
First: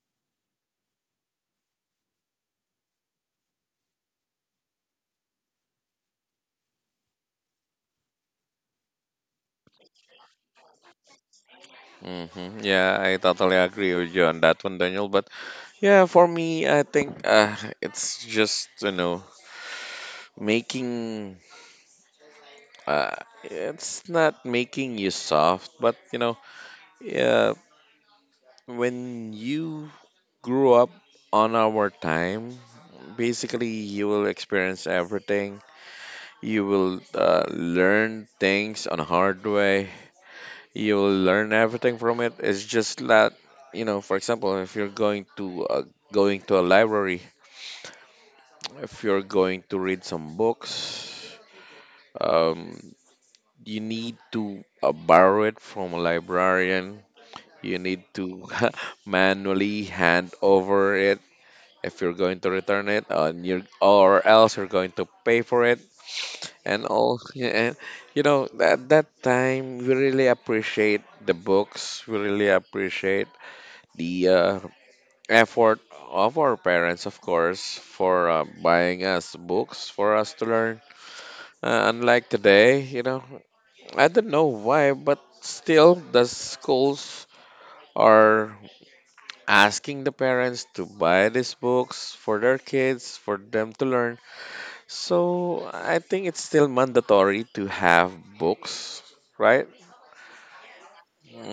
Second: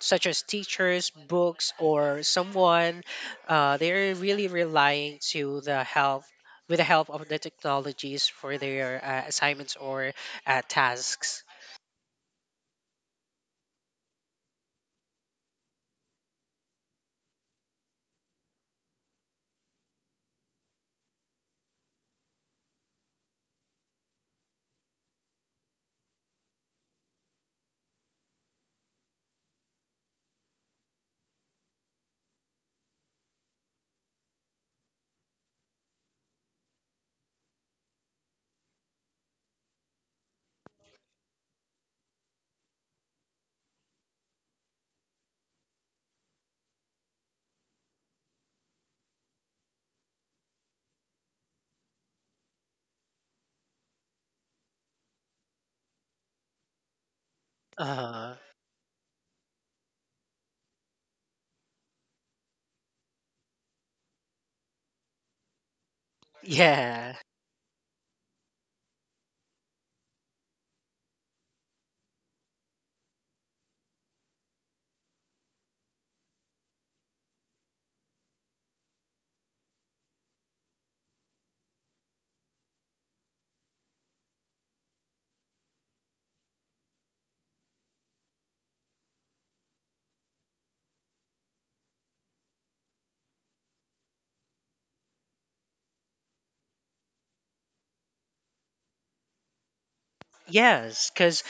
[SPEAKER 2] such as teachers, books, or someone. They're really relying to the help, with the help of the technologies for their assignments or tasks.
[SPEAKER 1] Mhm. Yeah, I totally agree with you on that one, Daniel, but yeah, for me, I think it's just, you know, making uh, it's not making you soft, but you know, yeah, when you grew up on our time, basically you will experience everything. You will learn things on a hard way. You will learn everything from it. It's just that, you know, for example, if you're going to a library, if you're going to read some books, um, you need to borrow it from a librarian. You need
[SPEAKER 2] Uh,
[SPEAKER 1] to manually hand over it if you're going to return it, and you or else you're going to pay for it. And
[SPEAKER 2] yeah.
[SPEAKER 1] all, yeah, and, you know, at that time, we really appreciate the books. We really appreciate the effort of our parents, of course, for buying us books for us to learn. Unlike today, you know, I don't know why, but still the schools are asking the parents to buy these books for their kids for them to learn. So I think it's still mandatory to have books, right?
[SPEAKER 2] Yes, because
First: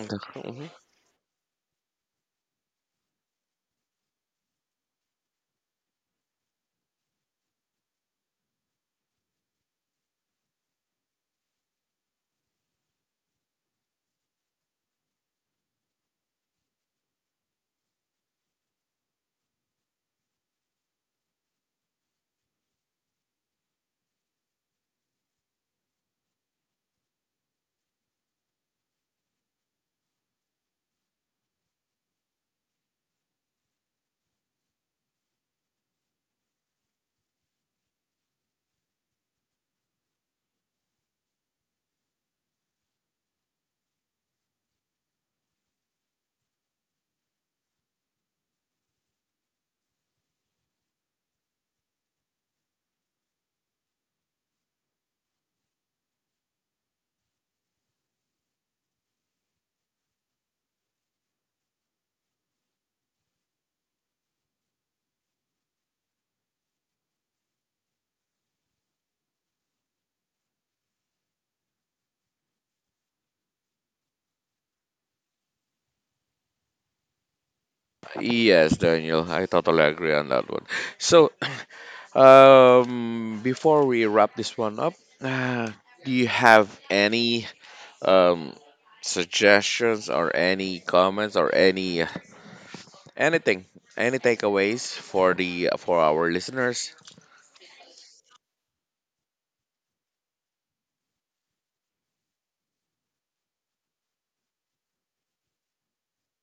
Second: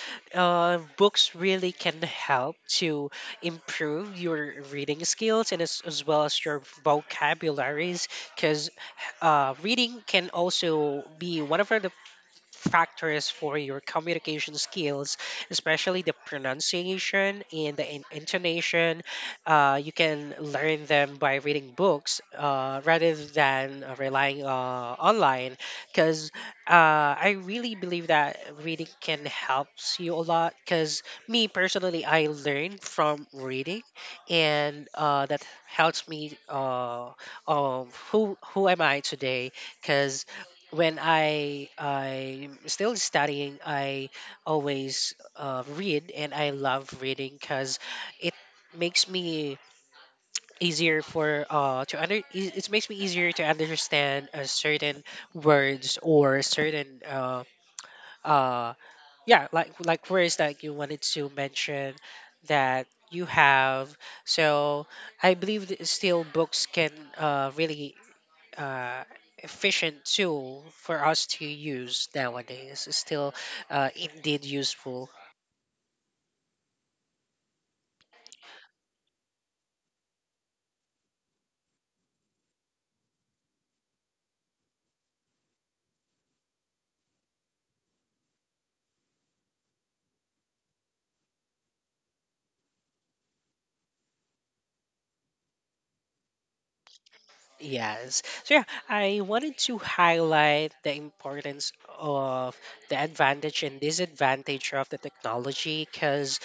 [SPEAKER 1] Mhm.
[SPEAKER 2] books really can help to improve your reading skills, and as well as your vocabularies. Because reading can also be one of the factors for your communication skills, especially the pronunciation and the intonation. You can learn them by reading books, rather than relying online, because I really believe that reading can helps you a lot. Because me personally, I learn from reading, and that helps me who am I today, because when I'm still studying, I always read, and I love reading, because it makes me easier for to under it it makes me easier to understand certain words or certain uh yeah, like words that you wanted to mention that you have. So I believe that still books can really uh, efficient tool for us to use nowadays, is still indeed useful.
[SPEAKER 1] Yes, Daniel, I totally agree on that one. So before we wrap this one up, uh, do you have any um, suggestions or any comments or any anything, any takeaways for the for our listeners?
[SPEAKER 2] Yes. So yeah, I wanted to highlight the importance of the advantage and disadvantage of the technology, because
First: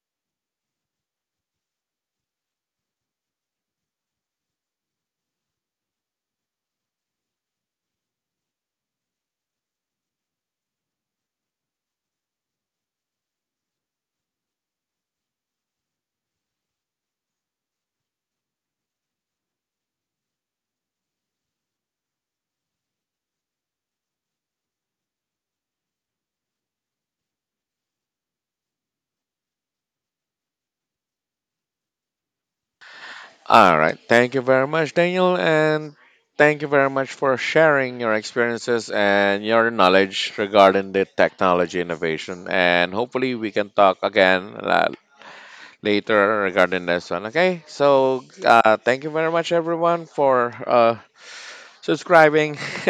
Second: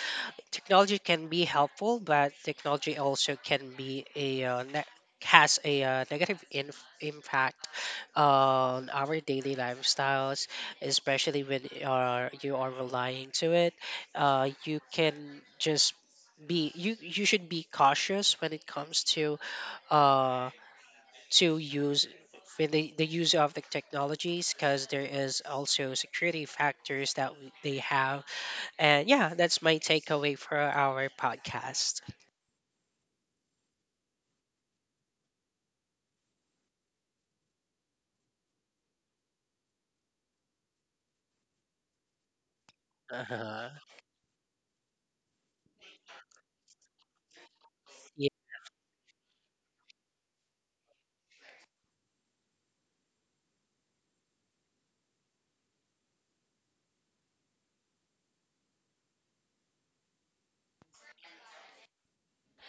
[SPEAKER 2] technology can be helpful, but technology also can be a has a negative impact on our daily lifestyles, especially when you are relying to it. You can just be, you should be cautious when it comes uh, to use with the use of the technologies, because there is also security factors that they have. And yeah, that's my takeaway for our podcast.
[SPEAKER 1] All right. Thank you very much, Daniel, and thank you very much for sharing your experiences and your knowledge regarding the technology innovation. And hopefully, we can
[SPEAKER 2] Uh-huh.
[SPEAKER 1] talk again later regarding this one. Okay. So,
[SPEAKER 2] Yeah.
[SPEAKER 1] thank you very much, everyone, for subscribing.